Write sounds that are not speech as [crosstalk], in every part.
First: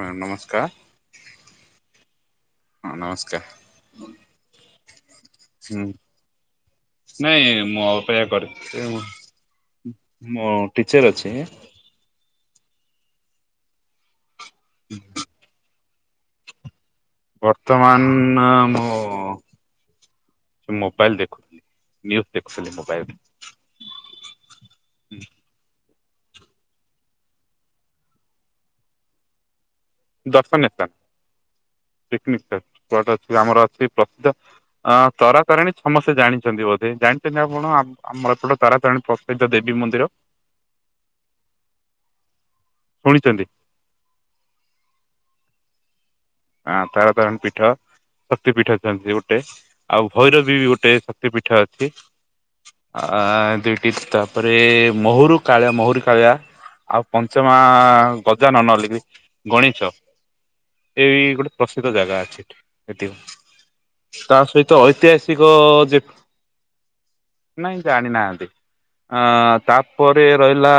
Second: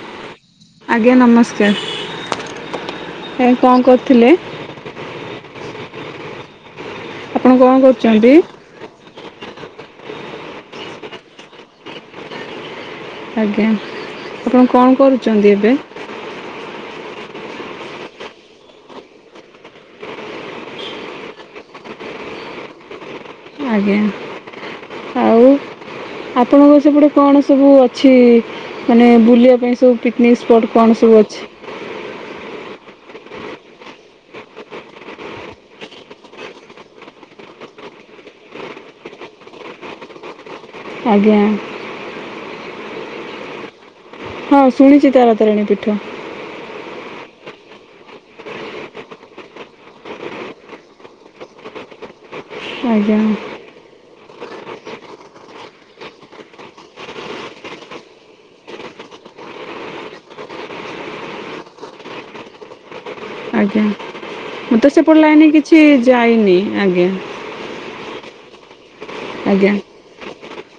Ma'am ନମସ୍କାର [inaudible] ଆଜ୍ଞା ହଁ ନମସ୍କାର ନମସ୍କାର ଏ କଣ କରୁଥିଲେ? ହୁଁ ନାଇଁ ଆପଣ କଣ ମୁଁ ଅପେକ୍ଷା କରୁଛନ୍ତି? କରଛି। ମୁଁ ଟିଚର ଅଛି। ଆଜ୍ଞା ଆପଣ କଣ କରୁଛନ୍ତି ଏବେ? ବର୍ତ୍ତମାନ୍ ମୁଁ ମୋବାଇଲ ଦେଖୁଥିଲି ନ୍ୟୁଜ୍ ଦେଖୁଥିଲି ମୋବାଇଲ ଆଜ୍ଞା। ଆଉ? ଆପଣଙ୍କ ସେପଟେ କଣ ସବୁ ଅଛି ମାନେ ବୁଲିବା ପାଇଁ ସବୁ? ପିକନିକ୍ ସ୍ପଟ୍ କଣ ସବୁ [unintelligible] ଅଛି? ଆମର ଅଛି ପ୍ରସିଦ୍ଧ ଅଁ ତରା ତାରିଣୀ ସମସ୍ତେ ଜାଣିଛନ୍ତି ବୋଧେ ଜାଣିଛନ୍ତି ଆପଣ ଆମର ଏପଟେ ତାରାତାରିଣୀ ପ୍ରସିଧ୍ୟ ଦେବୀ ମନ୍ଦିର। ଆଜ୍ଞା। ଶୁଣିଛନ୍ତି? ହଁ ଶୁଣିଛି ତାରା ତାରିଣୀ ପୀଠ। ଆଁ ତାରା ତାରିଣୀ ପୀଠ ଶକ୍ତି ପୀଠ ଅଛନ୍ତି ସେ ଗୋଟେ ଆଉ ଭୈରଵୀ ବି ଗୋଟେ ଶକ୍ତି ପୀଠ ଅଛି। ଆଜ୍ଞା ଆ ଦୁଇଟି ତାପରେ ମହୁରୁ କାଳ ମହୁରୁ କାଳିଆ। ଆଉ ପଞ୍ଚମା ଗଜାନନ [unintelligible] ଗଣେଶ। ଏଇ ଏଇ ଗୋଟେ ପ୍ରସିଦ୍ଧ ଜାଗା ଅଛି ଏଠି ଏତିକ। ଆଜ୍ଞା ମୁଁ ତ ସେପଟେ ଲାଇନରେ କିଛି ଯେ ଯାଇନି ଆଜ୍ଞା। ନାଇଁ ଜାଣିନାହାନ୍ତି ଅଁ ଆଜ୍ଞା ତା ପରେ ରହିଲା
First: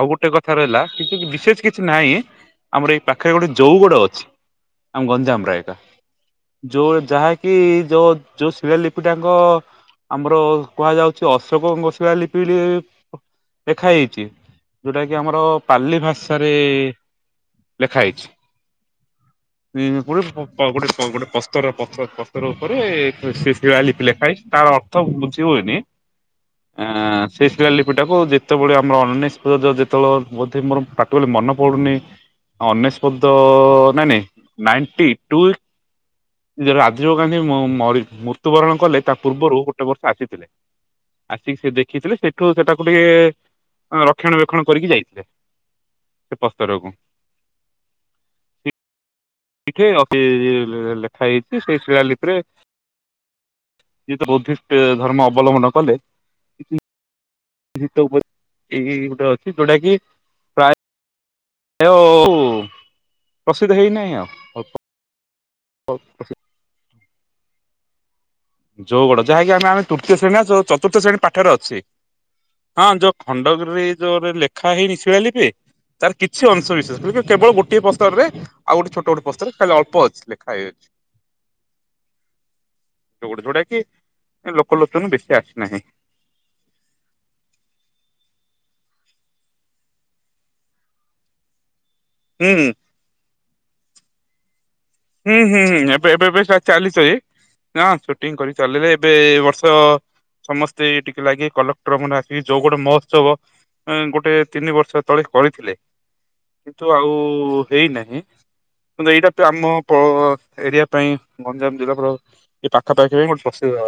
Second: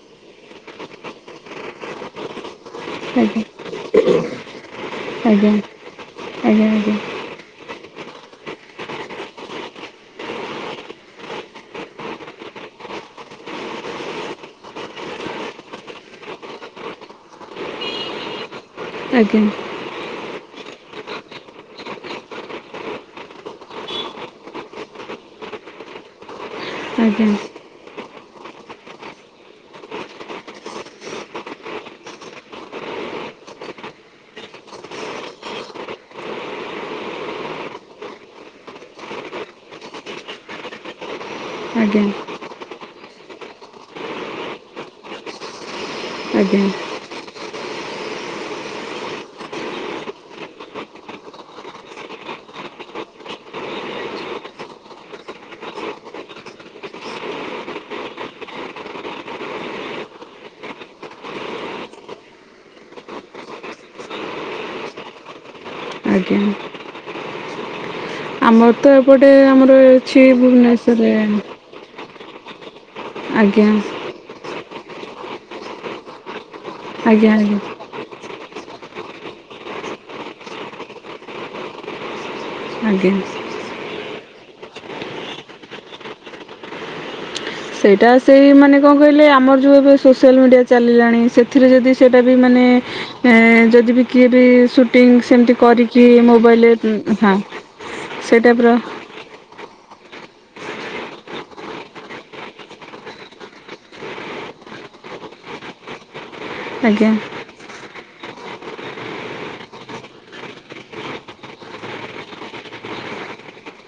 ଆଉ ଗୋଟେ କଥା ରହିଲା କିଛି ବିଶେଷ କିଛି ନାହିଁ। ଆମର ଏଇ ପାଖରେ ଆଜ୍ଞା ଗୋଟେ ଚଉ ଗୋଡ ଅଛି। ଆମ ଗଞ୍ଜାମ ଆଜ୍ଞା ରେ ଏକା ଆଜ୍ଞା ଯୋଉ ଯାହାକି ଯୋଉ ଯୋଉ ଶିଳାଲିପି ଟା [unintelligible] ଆମର କୁହାଯାଉଛି ଅଶୋକଙ୍କ ଶିଳାଲିପି [unintelligible] ଲେଖା ହେଇଛି ଯୋଉଟାକି ଆମର ପାର୍ଲି ଭାଷାରେ ଲେଖା ହେଇଛି। ଆଜ୍ଞା। ଗୋଟେ ଗୋଟେ ଗୋଟେ ପସ୍ତର ପଥର ପସ୍ତର ଓପରେ ସେ ଶଳା ଲିପି ଲେଖାହେଇଛି ତାର ବୁଝିହୁଏନି। ହ [inaudible] ଏଁ ସୀସ୍ ଶିଳାଲିପିଟାକୁ ଯେତେବେଳେ ଆମର [unintelligible] ଯେତେବେଳେ ବୋଧେ ମୋର [unintelligible] ଗଲେ ମନ ପଡୁନି ଅନେଶ ପଦ ନାଇଁ ନାଇଁ ନାଇଣ୍ଟି ଟୁ [unintelligible] ‌ ଯେବେ ରାଜୀବ ଗାନ୍ଧୀ ମରି ମୃତ୍ୟୁବରଣ କଲେ ତା ପୂର୍ବରୁ ଗୋଟେ ବର୍ଷ ଆସିଥିଲେ। ଆସିକି ସେ ଆଜ୍ଞା ଦେଖିଥିଲେ ଆଜ୍ଞା ସେଠୁ ସେଟାକୁ ଟିକେ ରକ୍ଷଣ ବେକ୍ଷଣ କରିକି ଯାଇଥିଲେ ଆଜ୍ଞା ସେ ଆଜ୍ଞା ପସ୍ତରକୁ। ଟିକେ ଅତି ଲେଖା ହେଇଯାଇଚି ସେଇ ଶିଳାଲିିପି ରେ ସିଏତ ବୁଦ୍ଧିଷ୍ଟ ଧର୍ମ ଅବଲମ୍ବନ କଲେ ଶୀତ ଉପରେ [unintelligible] ଗୋଟେ ଅଛି ଯୋଉଟା କି ଏଓ ଉ ପ୍ରସିଦ୍ଧ ହେଇନାହିଁ ଆଉ। ହଉ ପଶି ଆଜ୍ଞା। ଆମର ତ ଜଉଗଡ ଏପଟେ ଯାହାକି ଆମେ ଆମର ଆମେ ତୃତୀୟ ଅଛି ଶ୍ରେଣୀ ନା ଚତୁର୍ଥ ଭୁବନେଶ୍ୱରରେ ଶ୍ରେଣୀ ପାଠରେ ଅଛି। ହଁ ଯୋଉ ଆଜ୍ଞା ଖଣ୍ଡଗିରିରେ ଏଇ ଯୋଉ ରେ ଲେଖା ହେଇନି ଶିଳାଲିପି ତାର କିଛି ଅଂଶ [unintelligible] ଆଜ୍ଞା କେବଳ ଆଜ୍ଞା ଗୋଟିଏ ପସ୍ତର ରେ ଆଉ ଗୋଟିଏ ଛୋଟ ବଟ ପସ୍ତରରେ ଖାଲି ଅଳ୍ପ ଅଛି ଲେଖା ହେଇଅଛି। ଆଜ୍ଞା ଯୋଉଗୁଡା ଯୋଉଗୁଡା କି ଲୋକଲୋଚନ କୁ ବେଶୀ ଆସିନାହିଁ। ସେଇଟା ସେଇ ମାନେ କଁ କହିଲେ ଆମର ଯୋଉ ଏବେ ସୋସିଆଲ ମିଡ଼ିଆ ରେ ଚାଲିଲାଣି ସେ ସେଥିରେ ଯଦି ସେଇଟା ବି ହୁଁ ମାନେ ହୁଁ ଏଁ ଯଦି ବି କିଏ ବି ସୁଟ୍ ସେଟିଙ୍ଗ ସେମତି ହୁଁ ହୁଁ କରିକି ଏବେ ଏବେ ଏବେ ମୋବାଇଲ ରେ ଚାଲିଛି ଉଁ ହଁ ହଁ ସୁଟିଂ ସେ କରି ଟାଇପ୍ ର ଚାଲିଲେ ଏବେ ଏଇ ବର୍ଷସମସ୍ତେ ଟିକେ ଲାଗିକି କଲେକ୍ଟର ମାନେ ଆସିକି ଯୋଉ ଗୋଟେ ମହୋତ୍ସବ ଏଁ ଗୋଟେ ତିନି ବର୍ଷ ତଳେ କରିଥିଲେ। କିନ୍ତୁ ଆଜ୍ଞା ଆଉ ହେଇନାହିଁ। କିନ୍ତୁ ଏଇଟା ତ ଆମ ପ ଏରିଆ ପାଇଁ ଗଞ୍ଜାମ ଜିଲ୍ଲାପାଳ ଏଇ ପାଖାପାଖି ପାଇଁ ଗୋଟିଏ ପ୍ରସିଆ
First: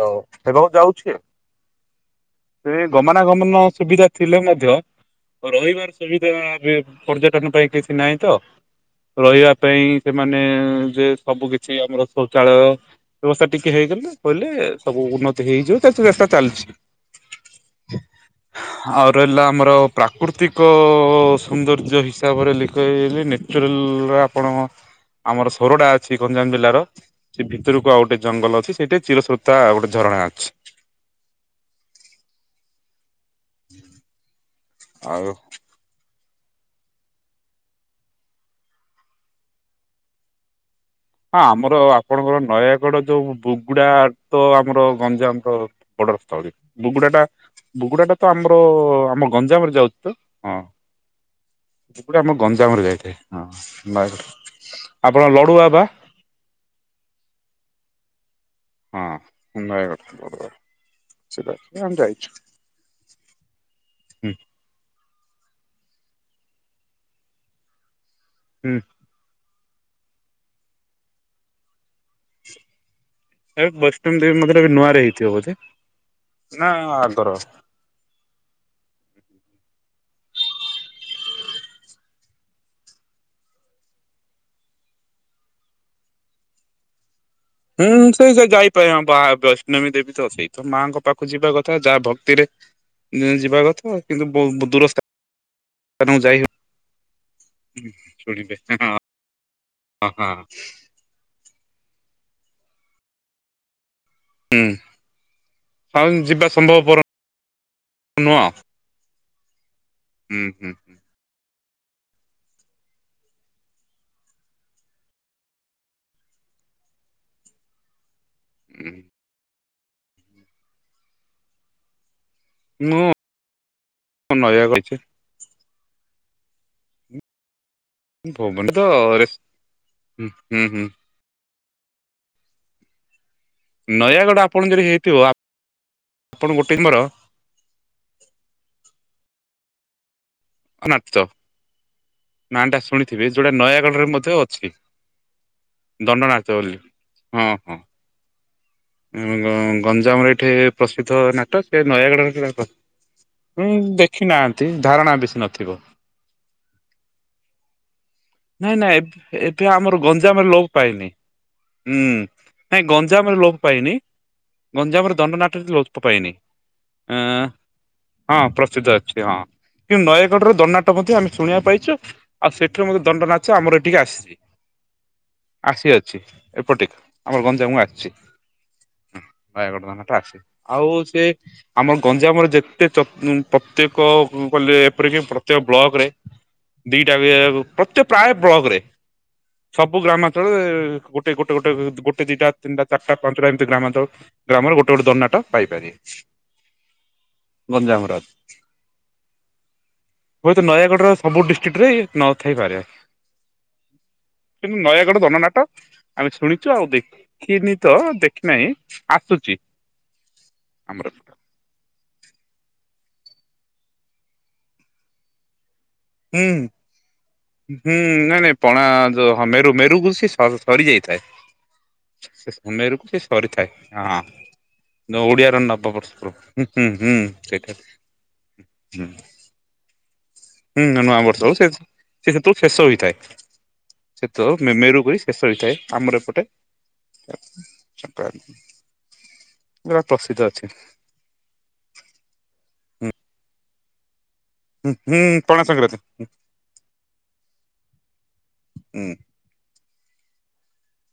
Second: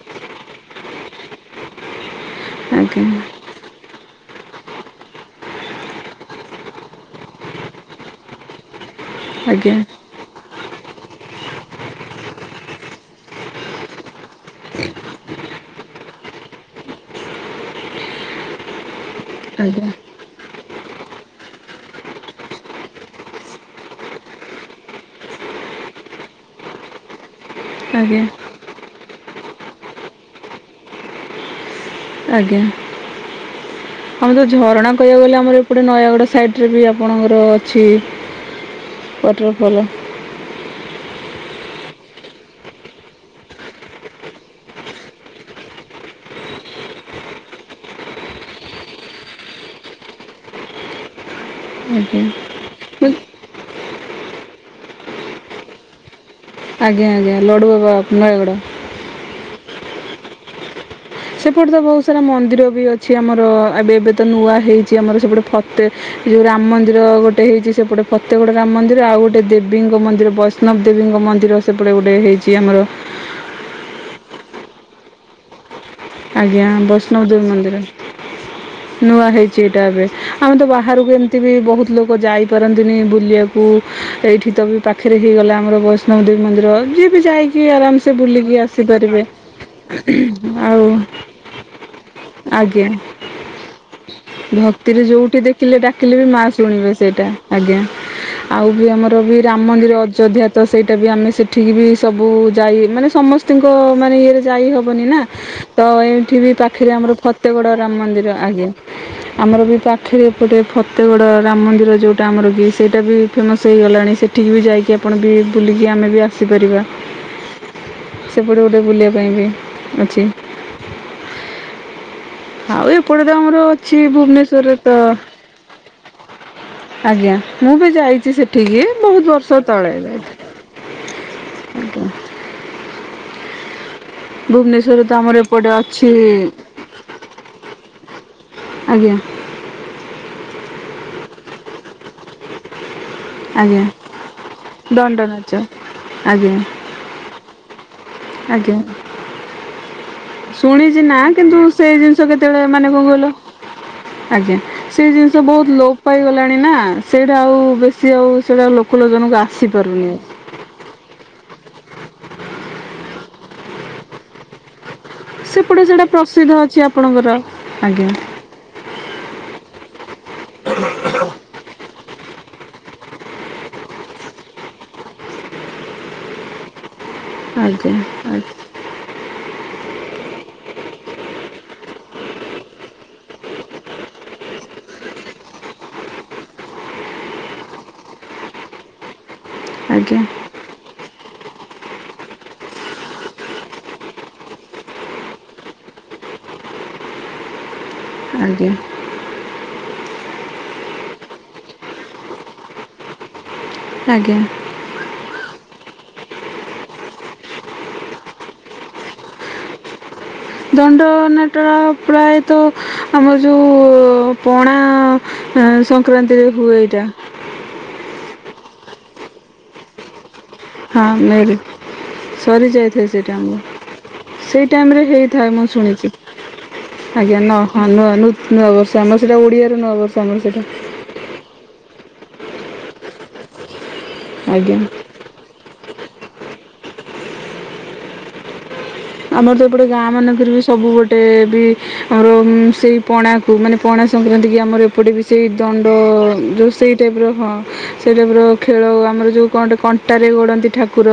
ହେବାକୁ ଯାଉଛି ଆଉ। [unintelligible] ରେ ଗମାନଗମନ ସୁବିଧା ଥିଲେ ମଧ୍ୟ ରହିବାର ସୁବିଧା ବେ ପର୍ଯ୍ୟଟକ ପାଇଁ କିଛି ନାହିଁତ। ରହିବା ଆଜ୍ଞା ପାଇଁ ସେମାନେ ଯେ ସବୁ କିଛି ଆମର ଶୌଚାଳୟ ବ୍ୟବସ୍ଥା ଟିକେ ହେଇଗଲେ କହିଲେ ସବୁ ଉନ୍ନତି ହେଇଯିବ ସେ ଚେଷ୍ଟା ଚାଲିଛି। [unintelligible] ଆଉ ରହିଲା ଆମର ଆଜ୍ଞା ପ୍ରା ପ୍ରାକୃତିକ ସୌନ୍ଦର୍ଯ୍ୟ ହିସାବରେ ଲିପ୍ତହେଇଗଲେ ନ୍ୟାଚୁରାଲ ରେ ଆପଣ ଆମରଶ କୋରୋଡା ଅଛି ଗଞ୍ଜାମ ଜିଲ୍ଲାର ସେ ଭିତରକୁ ଆଉ ଗୋଟେ ଆଜ୍ଞା ଜଙ୍ଗଲ ଅଛି। ସେଠି ଚିରଶ୍ରୋତା ଗୋଟେ ଝରଣା ଅଛି। ଆଜ୍ଞା, ଆମର ଝରଣା କହିବାକୁ ଆଉ ଗଲେ ଆମରଏଠି ଗୋଟେ ନୟାଗଡ଼ ସାଇଟ୍ ରେ ବି ଆପଣଙ୍କର ଅଛି ୱାଟରଫଲ୍। ହଁ ଆମର ଆପଣଙ୍କର ନୟାଗଡ ଯୋଉ ବୁଗୁଡା ତ ଆମର ଗଞ୍ଜାମ ର ବଡର ତଳି ବୁଗୁଡାଟା ବୁଗୁଡାଟା ତ ଆମର ଆମର ଗଞ୍ଜାମରେ ଯାଉଚି ତ ହଁ। ଆଜ୍ଞା ବୁଗୁଡା ଆମ ଗଞ୍ଜାମରେ ମୁଁ ଯାଇଥାଏ। ହଁ ବାସ ଆପଣଙ୍କ ଲଡୁବାବା ଆଜ୍ଞା ଆଜ୍ଞା ଲଡ଼ୁବାବା ଅଫ ନୟାଗଡ଼। ହଁ ନୟାଗଡ଼। ସେଟା ସେପଟେ ତ ଆମେ ବହୁତ ସାରା ଯାଇଛୁ ମନ୍ଦିର ବି ଅଛି ଆମର ଏବେ ଏବେ ତ ହୁଁ ନୂଆ ହେଇଚି। ଇଏ ଆମର ସେପଟେ ଫତେ ଯୋଉ ରାମ ମନ୍ଦିର ଗୋଟେ ହେଇଚି। ସେପଟେ ଫତେଗଡ଼ ରାମ ହୁଁ ମନ୍ଦିର ଆଉ ଗୋଟେ ଦେବ ବୀଙ୍କ ମନ୍ଦିର ବୈଷ୍ଣବ ଦେବୀଙ୍କ ମନ୍ଦିର ସେପଟେ ଗୋଟେ ହେଇଚି ଆମର। ଏ ବୈର୍ଷ୍ଣ ଦେବୀ ମନ୍ଦିର ଏବେ ନୂଆରେ ହେଇଥିବବୋଧେ। ଆଜ୍ଞା ବୈଷ୍ଣବଦେବୀ ମନ୍ଦିର। ନୂଆ ହେଇଚି ଏଇଟା ଏବେ। ଆମେ ତ ବାହାରକୁ ଏମିତି ବି ବହୁତ ଲୋକ ଯାଇପାରନ୍ତିନି ବୁଲିବାକୁ। କୁ ଏଇଠି ତ ବି ପାଖରେ ହେଇଗଲା ଆମର ବୈଷ୍ଣବ ଦେବୀ ମନ୍ଦିର ଯିଏ ବି ଯାଇ ହୁଁ ସେଇ ତ ଯାଇପାରେ ବା ବୈଷ୍ଣବୀ ଦେବୀ ତ ସେଇ ତ ଆଉ ମାଆଙ୍କ ପାଖକୁ ଯିବା କଥା ଯାହା ଭ ଆଜ୍ଞା ବହୁ ଦୂର ଭକ୍ତିରେ ଯୋଉଠି ଦେଖିଲେ ଡାକିଲେ ସ୍ଥାନକୁ ବି ଯାଇ ମା ଶୁଣିବେ ସେଇଟା। ଆଜ୍ଞା ଶୁଣିବେ ଆଉ ବି ହଁ। ଆମର ବି ରାମ ମନ୍ଦିର ହଁ ହଁ ଅଯୋଧ୍ୟା ତ ସେଇ ସେଟା ବି ଆମେ ସେଠିକି ବି ସବୁ ଯାଇ ମାନେ ସମସ୍ତିଙ୍କ ମାନେ ଇଏରେ ଯାଇ ହୁଁ ହେବନିନା। ଅ ଆଉ ଏଠି ଯିବା ବି ପାଖରେ ସମ୍ଭବପର ଆମର ଫତେଗଡ ରାମ ମନ୍ଦିର ନୁହଁ ଆଜ୍ଞା ଆମର ବି ପା ଖେରେ ହୁଁ ଏପଟେ ହୁଁ ଫତ ଏତେବଡ ରାମ ମନ୍ଦିର ଯୋଉଟା ଟା ଆମର ବି ସେଇଟା ବି ଫେମସ୍ ହେଇଗଲାଣି। ସେଠିକିବି ଯାଇକି ଆପଣ ବି ବୁଲିକି ଆମେ ବି ଆସିପାରିବା ସେପଟେ ଗୋଟେ ହୁଁ। ବୁଲିବା ପାଇଁ ବି ଅଛି। ଆଉ ମୁଁ ଏପଟେତ ଆମର ଅଛି ଭୁବନେଶ୍ଵରରେ ନୟାଗଡ଼ ଅଛି ତ ଆଜ୍ଞା ମୁଁ ବି ଯାଇଛି ଭୁବନ ତ ସେଠିକି ବହୁତ ରେସ୍ ବର୍ଷ ତଳେ। ହୁଁ ହୁଁ ହୁଁ। [inaudible] ନୟାଗଡ଼ ଆପଣ ଯଦି ଭୁବନେଶ୍ଵରରେ ହେଇଥିବ ତ ଆମର ଏପଟେ ଅଛି ଆପଣ ଗୋଟେ ମୋର ଆଜ୍ଞା। ନାଚ ନାଁ ଟା ଶୁଣି ଥିବେ ଯୋଉଟା ଆଜ୍ଞା ନୟାଗଡରେ ମଧ୍ୟ ଅଛି। ଦଣ୍ଡ ନାଚ ଆଜ୍ଞା ଦଣ୍ଡନାଚ ବୋଲି ହଁ ହଁ। ଆଜ୍ଞା। ଗଞ୍ଜାମରେ ଏଠି ଶୁଣିଚି ପ୍ରସିଦ୍ଧ ନା ନାଟ କିନ୍ତୁ ସେ ଜିନିଷ ନୟାଗଡ଼ରେ କେତେବେଳେ ମାନେ କଣ କହିଲ ହୁଁ ଦେଖି ଆଜ୍ଞା ନାହାନ୍ତି ସେଇ ଧାରଣା ଜିନିଷ ବେଶୀ ବୋହୁତ ନଥିବ ଲୋପ ପାଇଗଲାଣି ନା ସେଇଟା ଆଉ ବେଶୀ ଆଉ ସେଇଟା ନାଇଁ ଲୋକଲୋଚନକୁ ନାଇଁ ଏଠି ଆମର ଆସିପାରୁନି ଆଉ ଗଞ୍ଜାମରେ ଲୋପ ପାଇନି। ହୁଁ ନାଇଁ ଗଞ୍ଜାମରେ ଲୋପ ପାଇନି। ଗଞ୍ଜାମରେ ଦଣ୍ଡ ନାଟ ଲୋ ସେପଟେ ଲୋପ ସେଇଟା ପାଇନି ପ୍ରସିଦ୍ଧ ଅଛି ଆପଣଙ୍କର ଆଜ୍ଞା ଆ-ଆ-ଆ ହଁ ପ୍ରସିଦ୍ଧ ଅଛି ହଁ। କିନ୍ତୁ ନୟାଗଡ଼ରେ ଦଣ୍ଡନାଟ ମଧ୍ୟ ଆମେ ଶୁଣିବାକୁ ପାଇଚୁ ଆଉ ସେଠୁ ମ ଦଣ୍ଡ ନାଚ ଆମର ଏଠିକି ଆସିଛି ଆସିଅଛି ଏପଟେ। ଆମର ଗଞ୍ଜାମକୁ ଆଜ୍ଞା ଆସିଛି ଆଜ୍ଞା ନୟାଗଡ ଧାନା ଟା ଆସି ଆଉ ସେ ଆମ ଗଞ୍ଜାମରେ ଯେତେ ଯ ପ ପ୍ରତ୍ୟେକ କଲେ ଏପରି କି ପ୍ରତ୍ୟେକ ବ୍ଲକରେ ଦିଟା ବି ଏ ପ୍ରତ୍ୟକ ପ୍ରାୟ ବ୍ଲକ ରେ ସବୁ ଆଜ୍ଞା ଗ୍ରାମାଞ୍ଚଳରେ-ଏ-ଏ ଗୋଟେ ଗୋଟ ଗୋଟେ ଉ-ଉ ଗୋଟେ ଦିଟା ତିନିଟା ଚାରିଟା ପାଞ୍ଚଟା ଏମିତି ଗ୍ରାମାଳଚଳ ଗ୍ରାମରେ ଗୋଟ ଗୋଟେ ଦଣ୍ଡନାଟ ପାଇପାରିବେ। [inaudible] ଗଞ୍ଜାମର। ଆଜ୍ଞା। ହୁଏତ ନୟାଗଡ଼ର ସବୁ ଡିଷ୍ଟ୍ରିକ୍ଟରେ ନ ଥାଇପାରେ। ଆଜ୍ଞା। କିନ୍ତୁ ନୟାଗଡ଼ ଦଣ୍ଡନାଟ ଆମେ ଶୁଣିଚୁ ଆଉ ଦେଖିନି ତ ଦେଖିନାହିଁ ଆସୁଛି। ଆମର। ଦଣ୍ଡ-ଅ-ଅ ନା ଟ ପ୍ରାୟତଃ ଆମର ଯୋଉ-ଉ-ଉ-ଉ ପଣା-ଆ-ଆ-ଆ ସକ ହୁଁ। କ୍ରାନ୍ତିରେ ହୁଏ ଏଇଟା। ହୁଁ ନାଇଁ ନାଇଁ ପଣା-ଆ-ଆ ତ ହଁ ମେରୁ ମେରୁ ଘୁସି ସ ହଁ ମେରୁ। ମେରୁକୁ ସେ ସରିଥାଏ ହଁ। ସେଇ ଟାଇମରେ ହେଇଥାଏ ଓଡିଆର ମୁଁ ନବବର୍ଷ। ଶୁଣିଛି, ହୁଁ ହୁଁ ହୁଁ ଆଜ୍ଞା ନ ସେଇଟା ହଁ ନୂଆ ନୂ ନୂଆ ବର୍ ଷନ ସେଟା ଓଡିଆରେ ନୂଆ ବର୍ଷ ଆମର ସେଟା। ହୁଁ ନୂ ନୂଆ ବର୍ଷ ହୋଉ ସେ ସେ ସେତେବେଳୁ ଶେଷ ହୋଇଥାଏ, ସେତ ମେ ଆଜ୍ଞା ମେରୁ ହୋଇ ଶେଷ ହୋଇଥାଏ ଆମର ଏପଟେ [unintelligible] ଆମର ତ ଏପଟେ ପୁରା ଗାଁ ପ୍ରସିଦ୍ଧ ମାନଙ୍କରେ ବି ଅଛି ସବୁ ଗୋଟେ-ଏ-ଏ ବି ଆମର ଉ-ଉ ସେଇ ପଣା କୁ ମାନେ ପଣା ସଂକ୍ରାନ୍ତି କି ଆମର ହୁଁ ଏପଟେ ହୁଁ ବି ସେଇ ପଣା ସଂକ୍ରାନ୍ତି ଦଣ୍ଡ-ଅ-ଅ ଯୋଉ ସେଇ ଟାଇପ୍ର ହଁ ସେଇ ଟାଇପ୍ର ଖେଳ ହୁଁ ଆମର ଯଉ କଣଟେ କ ଅଟାରେ ଗଡ଼ନ୍ତି ଠାକୁର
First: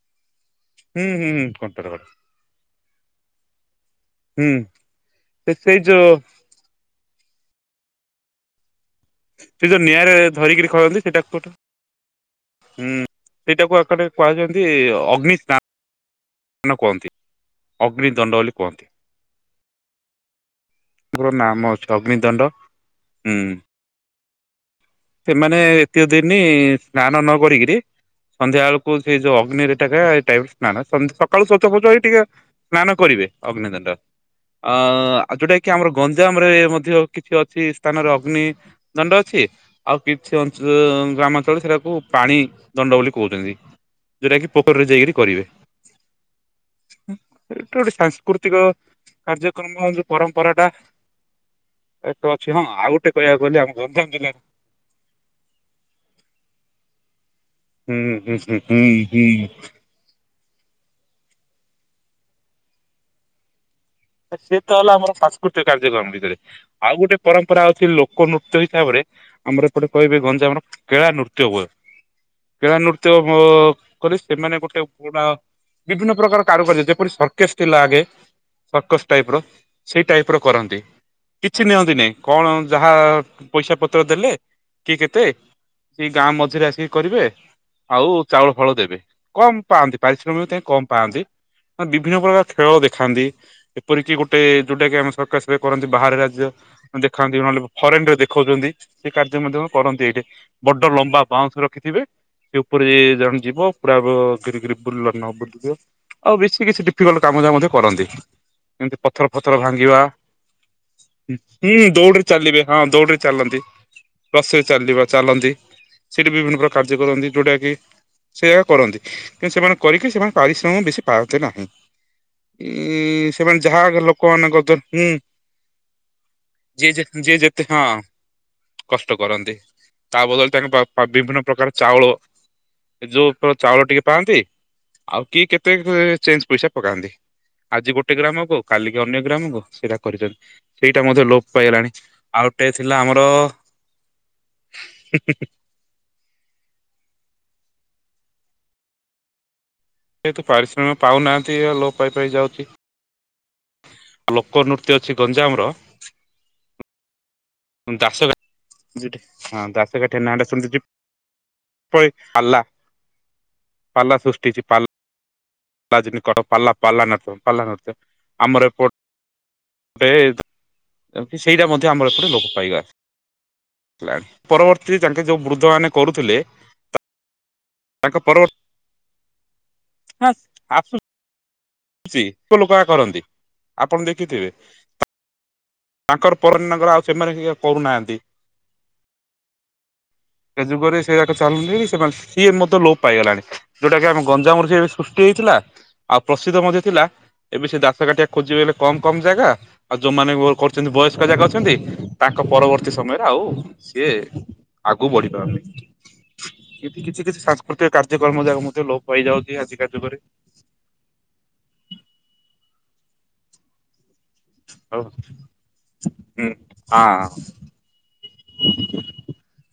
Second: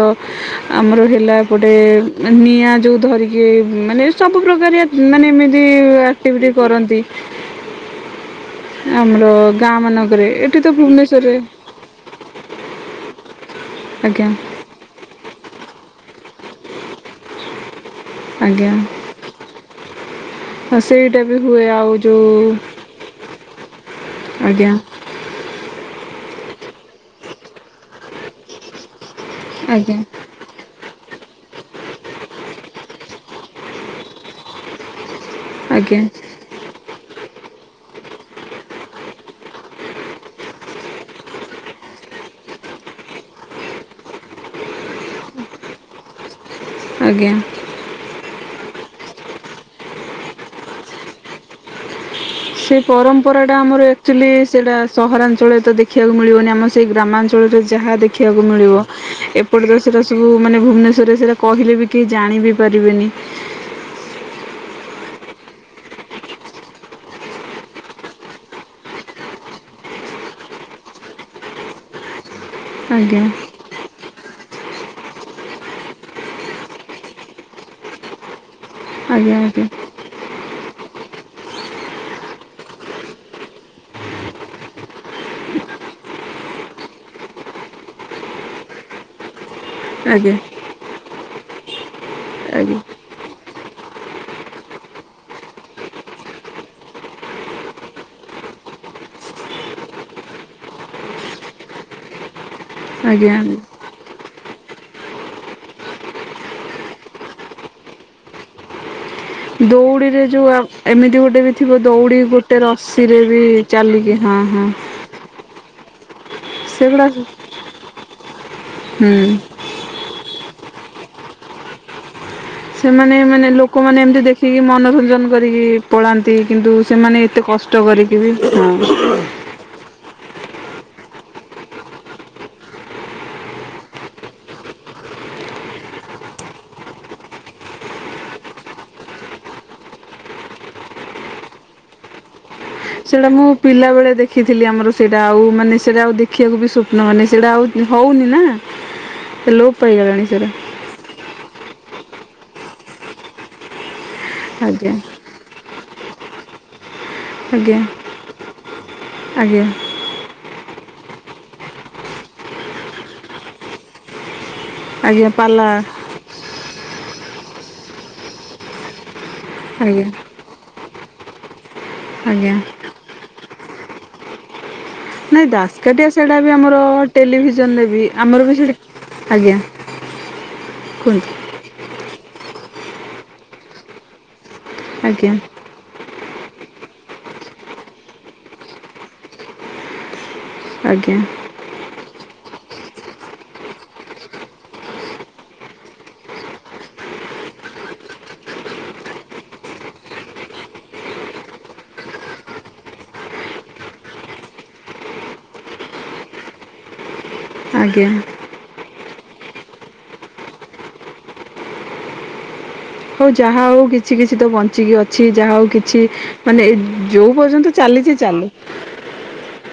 ଆମର ହୁଁ ହୁଁ ହେଲା ହୁଁ କଣ୍ଟାର ଏପଟେ-ଏ-ଏ ନିଆଁ ଯୋଉ ଧରିକି-ଇ-ଇ ମାନେ ସବୁ ହୁଁ ପ୍ରକାରିଆ ମାନେ ସେ ସେଇ ଏମିତି-ଇ-ଇ ଯୋଉ ଆକ୍ଟିଭିଟି କରନ୍ତି। ଆମର ସେ ଗାଁ ଯୋଉ ମାନଙ୍କରେ ନିଆଁରେ-ଏ-ଏ ଏଠି ତ ଧରିକିରି କରନ୍ତି ସେଇଟା ଭୁବନେଶ୍ୱରରେ କୋ ହୁଁ ସେଇଟାକୁ ଏକଟେ ଆଜ୍ଞା କୁହାଯାଆନ୍ତି ଅଗ୍ନି ସ୍ନା ନ କୁହନ୍ତି ଅଗ୍ନି ଦଣ୍ଡ ବୋଲି କୁହନ୍ତି। ଆ ସେଇଟା ତାଙ୍କର ବି ନାମ ହୁଏ ଅଛି ଆଉ ଅଗ୍ନିଦଣ୍ଡ ଯୋଉ-ଉ-ଉ ହୁଁ ଆଜ୍ଞା। ସେମାନେ ଏତୀୟ ଦିନି-ଇ-ଇ ସ୍ନାନ ନକରିକିରି ସନ୍ଧ୍ୟା ବେଳକୁ ସେ ଯୋ ଅ ନି ଆଜ୍ଞା ରିଟାକା ଏ ଟାଇପ ନା ନା ସ ସକାଳୁ ସ୍ୱଚ ଫଉଚ ହେଇ ଟିକେ ସ୍ନାନ କରିବେ ଅଗ୍ନିଦଣ୍ଡ ଅ-ଅ-ଅ-ଅ ଆଉ ଯୋଉଟା କି ଆମର ଆଜ୍ଞା ଗଞ୍ଜାମ ରେ ମଧ୍ୟ କିଛି ଅଛି ସ୍ଥାନରେ ଅଗ୍ନି ଦଣ୍ଡ ଅଛି। ଆଉ କିଛି ଅଞ୍ଚଳ ଗ୍ରାମାଞ୍ଚଳରେ ସେଟାକୁ ପାଣି ଦଣ୍ଡ ବୋଲି କହୁଚନ୍ତି। ଯୋଉଟା କି ପୋଖରୀରେ ଯାଇକି କରିବେ? ଆଜ୍ଞା ଗୋଟେ ସାଂସ୍କୃତିକ କାର୍ଯ୍ୟକ୍ରମ ଯୋଉ ପରମ୍ପରା ଟା ଏତ ଅଛି ହଁ ସେ ଆଉ ଗୋଟେ ପରମ୍ପରା କହିବାକୁ ଟା ଗଲେ ଆମ ଆମର ଗଞ୍ଜାମ ଆକ୍ଚୁଆଲି ଜିଲ୍ଲାର ସେଡା ସହରାଞ୍ଚଳ ତ ଦେଖିବାକୁ ମିଳିବନି ଆମ ସେଇ ଗ୍ରାମାଞ୍ଚଳ ଯାହା ହୁଁ ହୁଁ ଦେଖିବାକୁ ହୁଁ ମିଳିବ ହୁଁ ହୁଁ ଏପଟେ ତ ସେରା ସବୁ ମାନେ ଭୁବନେଶ୍ୱରେ ସେରା କହିଲେ ବି କେହି ଜାଣି ବି ପାରିବେନି? ସେ ତ ହେଲା ଆମର ସାଂସ୍କୃତିକ କାର୍ଯ୍ୟକ୍ରମ ଭିତରେ ଆଉ ଗୋଟେ ପରମ୍ପରା ଅଛି ଲୋକ ନୃତ୍ୟ ହିସାବରେ। ଆମର ଏପଟେ କହିବେ ଗଞ୍ଜାମର କେଳା ନୃତ୍ୟ ବଏ କେଳା ନୃତ୍ୟ ବ ଆଜ୍ଞା ମୁଁ କହିଲି ସେମାନେ ଗୋଟେ ପୁଡା ବିଭିନ୍ନ ପ୍ରକାର କାରୁକାର୍ଯ୍ୟ ଯେପରି ସର୍କେସ ଥିଲା ଆଗେ। ସର୍କସ ଆଜ୍ଞା ଆଜ୍ଞା ଟାଇପର ସେଇ ଟାଇପ ର କରନ୍ତି। କିଛି ନିଅନ୍ତିନି କଣ ଯାହା ପଇସା ପତ୍ର ଦେଲେ କି କେତେ? କି ଗାଁ ମଝିରେ ଆସିକି କରିବେ ଆଉ ଚାଉଳ ଫାଉଳ ଦେବେ। କମ୍ ପାଆନ୍ତି ଆଜ୍ଞା ଆଜ୍ଞା ପାରିଶ୍ରମିକ ତଙ୍କେ କମ୍ ପାଆନ୍ତି ବିଭିନ୍ନ ପ୍ରକାର ଖେଳ ଆଜ୍ଞା ଦେଖାନ୍ତି। ଏପରିକି ଗୋଟେ ଯୋଉଟା କି ଆମେ ସର୍କସରେ କରନ୍ତି ବାହାର ରାଜ୍ୟ। ଦେଖନ୍ତି ନହେଲେ ଫରେନ ରେ ଦେଖାଉଚନ୍ତି ସେ କାର୍ଯ୍ୟ ମଧ୍ୟ କରନ୍ତି ଏଇଠି। ବଡ ଲମ୍ବା ବାଉଁଶ ରଖିଥିବେ ସେ ଉପରେ ଆଜ୍ଞା ଜଣେ ଯିବ। ପୁରା ଫୁରା ଘିରି ଘିରୀ ବୁଲିଲଣି [unintelligible] ନା ଆଉ ବେଶୀ କିଛି ଡିଫିକଲ୍ଟ କାମ ଯା ମଧ୍ୟ କରନ୍ତି। ଏମତି ପଥର ଫଥର ଭାଙ୍ଗିବା ଦୌଡ଼ିରେ ଯୋଉ ଆ ଏମିତି ଗୋଟେ ବି ଥିବ ହୁଁ ଦୌଡ଼ି ଦୌଡିରେ ଗୋଟେ ଚାଲିବେ ହଁ ଦୌଡିରେ ରସିରେ ବି ଚାଲନ୍ତି। ଚାଲିକି ହଁ ରଥରେ ହଁ ଚାଲିବ ଚାଲନ୍ତି। ସେଇଠି ବିଭିନ୍ନ ପ୍ରକାର କାର୍ଯ୍ୟ ସେଗୁଡ଼ା ହୁଁ କରନ୍ତି ଯେଉଁଟା କି ସେଇଆ କରନ୍ତି? କିନ୍ତୁ ସେମାନେ କରିକି ସେମାନେ ପାରିଶ୍ରମ ବେଶୀ ପାଆନ୍ତି ନାହିଁ। ଉଁ ମାନେ ସେମାନେ ଲୋକମାନେ ଯାହା ଏମିତି ଦେଖିକି ଲୋକମାନଙ୍କ ଦ୍ୟ ହୁଁ ମନୋରଞ୍ଜନ କରିକି ପଳାନ୍ତି କିନ୍ତୁ ଯିଏ ଯେ ସେମାନେ ଯିଏ ଏତେ ଯେତେ କଷ୍ଟ ହଁ କରିକି ବି ହଁ କଷ୍ଟ କରନ୍ତି ତା ବଦଳେ ତାଙ୍କ ପା ପା ବିଭିନ୍ନ ପ୍ରକାର ଚାଉଳ ଯୋଉ ପ୍ର ଚାଉଳ ଟିକେ ପାଆନ୍ତି ଆଉ କି କେତେ ଚେଞ୍ଜ୍ ପଇସା ପକାନ୍ତି। ଆଜି ଗୋଟେ ଗ୍ରାମ କୁ କାଲିକି ଅନ୍ୟ ଗ୍ରାମକୁ ସେଇଟା କରି କରି ସେଇଟା ମଧ୍ୟ ଲୋପ ପାଇଗଲାଣି। ଆଉ ଟେ ଥିଲା। ଆମର ସେଇଟା ମୁଁ ପିଲା ବେଳେ ଦେଖିଥିଲି ଆମର ସେଇଟା ଆଉ ମାନେ ସେଇଟା ଆଉ ଦେଖିବାକୁ ବି ସ୍ୱପ୍ନ ମାନେ ସେଉଡା ଆଉ ହଉନି ନା ଲୋପ ପାଇଗଲାଣି ଯେହେତୁ ସେରା ପାରିଶ୍ରମ ପାଉନାହାନ୍ତି ଲୋପ ପାଇପାଇ ଯାଉଛି। ଲୋକ ଆଜ୍ଞା ନୃତ୍ୟ ଅଛି ଗଞ୍ଜାମର ଆଜ୍ଞା ଦାସ ଗା ଦୁଇଟି ଆଜ୍ଞା ହଁ ଦା ଟିକେ ନା ଟା ଶୁଣୁ ଟିପ ଓୟ ଆଲା ପାଲା ସୃଷ୍ଟି ହେଇଛି ପାଲା ଆଜ୍ଞା ପାଲା ଆଜି ବି କଟକ ପାଲା ପାଲା ନାଚ ପାଲା ନୃତ୍ୟ ଆମର ଏପ ଆଜ୍ଞା। ସେଇଟା ମଧ୍ୟ ଆମର ଏପଟେ ଲୋପ ଆଜ୍ଞା ପାଇଗ ପରବର୍ତ୍ତୀ ଯେହ୍ନେ ନାଇ ଦାସକାଠିଆ ସେଇଡା ବି ଆମର ଟେଲିଭିଜନରେ ବି ତାଙ୍କ ଆମର ବି ପରବର୍ତ୍ତୀ ସେଇଠି ଆଜ୍ଞା କୁହନ୍ତୁ? ସି ତାଙ୍କ ଲୋକ ଆ କରନ୍ତି ଆପଣ ଦେଖିଥିବେ? ଆଜ୍ଞା। ତାଙ୍କର ପରନଗର ଆଉ ସେମାନେ କିଏ କରୁନାହାନ୍ତି? ସ ଯୁଗରେ ଆଜ୍ଞା ସଆର୍କସ କାଲିବି ସେମାନେ ଇଏ ମଧ୍ୟ ଲୋପ ପାଇଗଲାଣି ଯୋଉଟା କି ଆମ ଗଞ୍ଜାମରୁ ଯେ ଏବେ ସୃଷ୍ଟି ହେଇଥିଲା ଆଉ ପ୍ର ସେ ତ ମଧ୍ୟ ଥିଲା ଏବେ ସେ ଦାସକାଠଆ ଖୋଜିବେ ହେଲେ କମ୍ କମ୍ ଜାଗା। ଆଉ ଯୋଉମାନେ ମୋର କରୁଚନ୍ତି ବୟସ୍କଜାଙ୍କ ଅଛନ୍ତି ତାଙ୍କ ପରବର୍ତ୍ତୀ ସମୟରେ ଆଉ ସିଏ। ଆଗୁ ବଢିପାରୁନି ଏଠି କିଛି କିଛି ସାଗ। ପ୍ରତ୍ୟେକ ଆଜ୍ଞା କାର୍ଯ୍ୟକ୍ରମ ଯାହା ହଉ ମଧ୍ୟ ଲୋପ ପାଇଯାଉଚି ଆଜି କା ଯୁଗରେ। ହଉ ଯାହା ହଉ କି? କିଛି କିଛି ତ ବଞ୍ଚିକି ଆଉ ହୁଁ। ଅଛି ଯାହା ହଉ କିଛି ମାନେ ହଁ ଯୋଉ ପର୍ଯ୍ୟନ୍ତ ଚାଲିଚି ଚାଲୁ। ହ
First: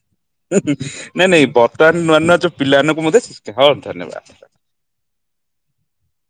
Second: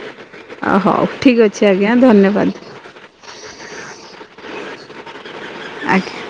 ନାଇଁ ନାଇଁ ବର୍ତ୍ତମାନ ନୂଆ ନୂଆ ଧନ୍ୟବାଦ ଯୋଉ ପିଲାମାନଙ୍କୁ ମେ ଶିଖ ହଁ ଧନ୍ୟବାଦ। ଆଜ୍ଞା।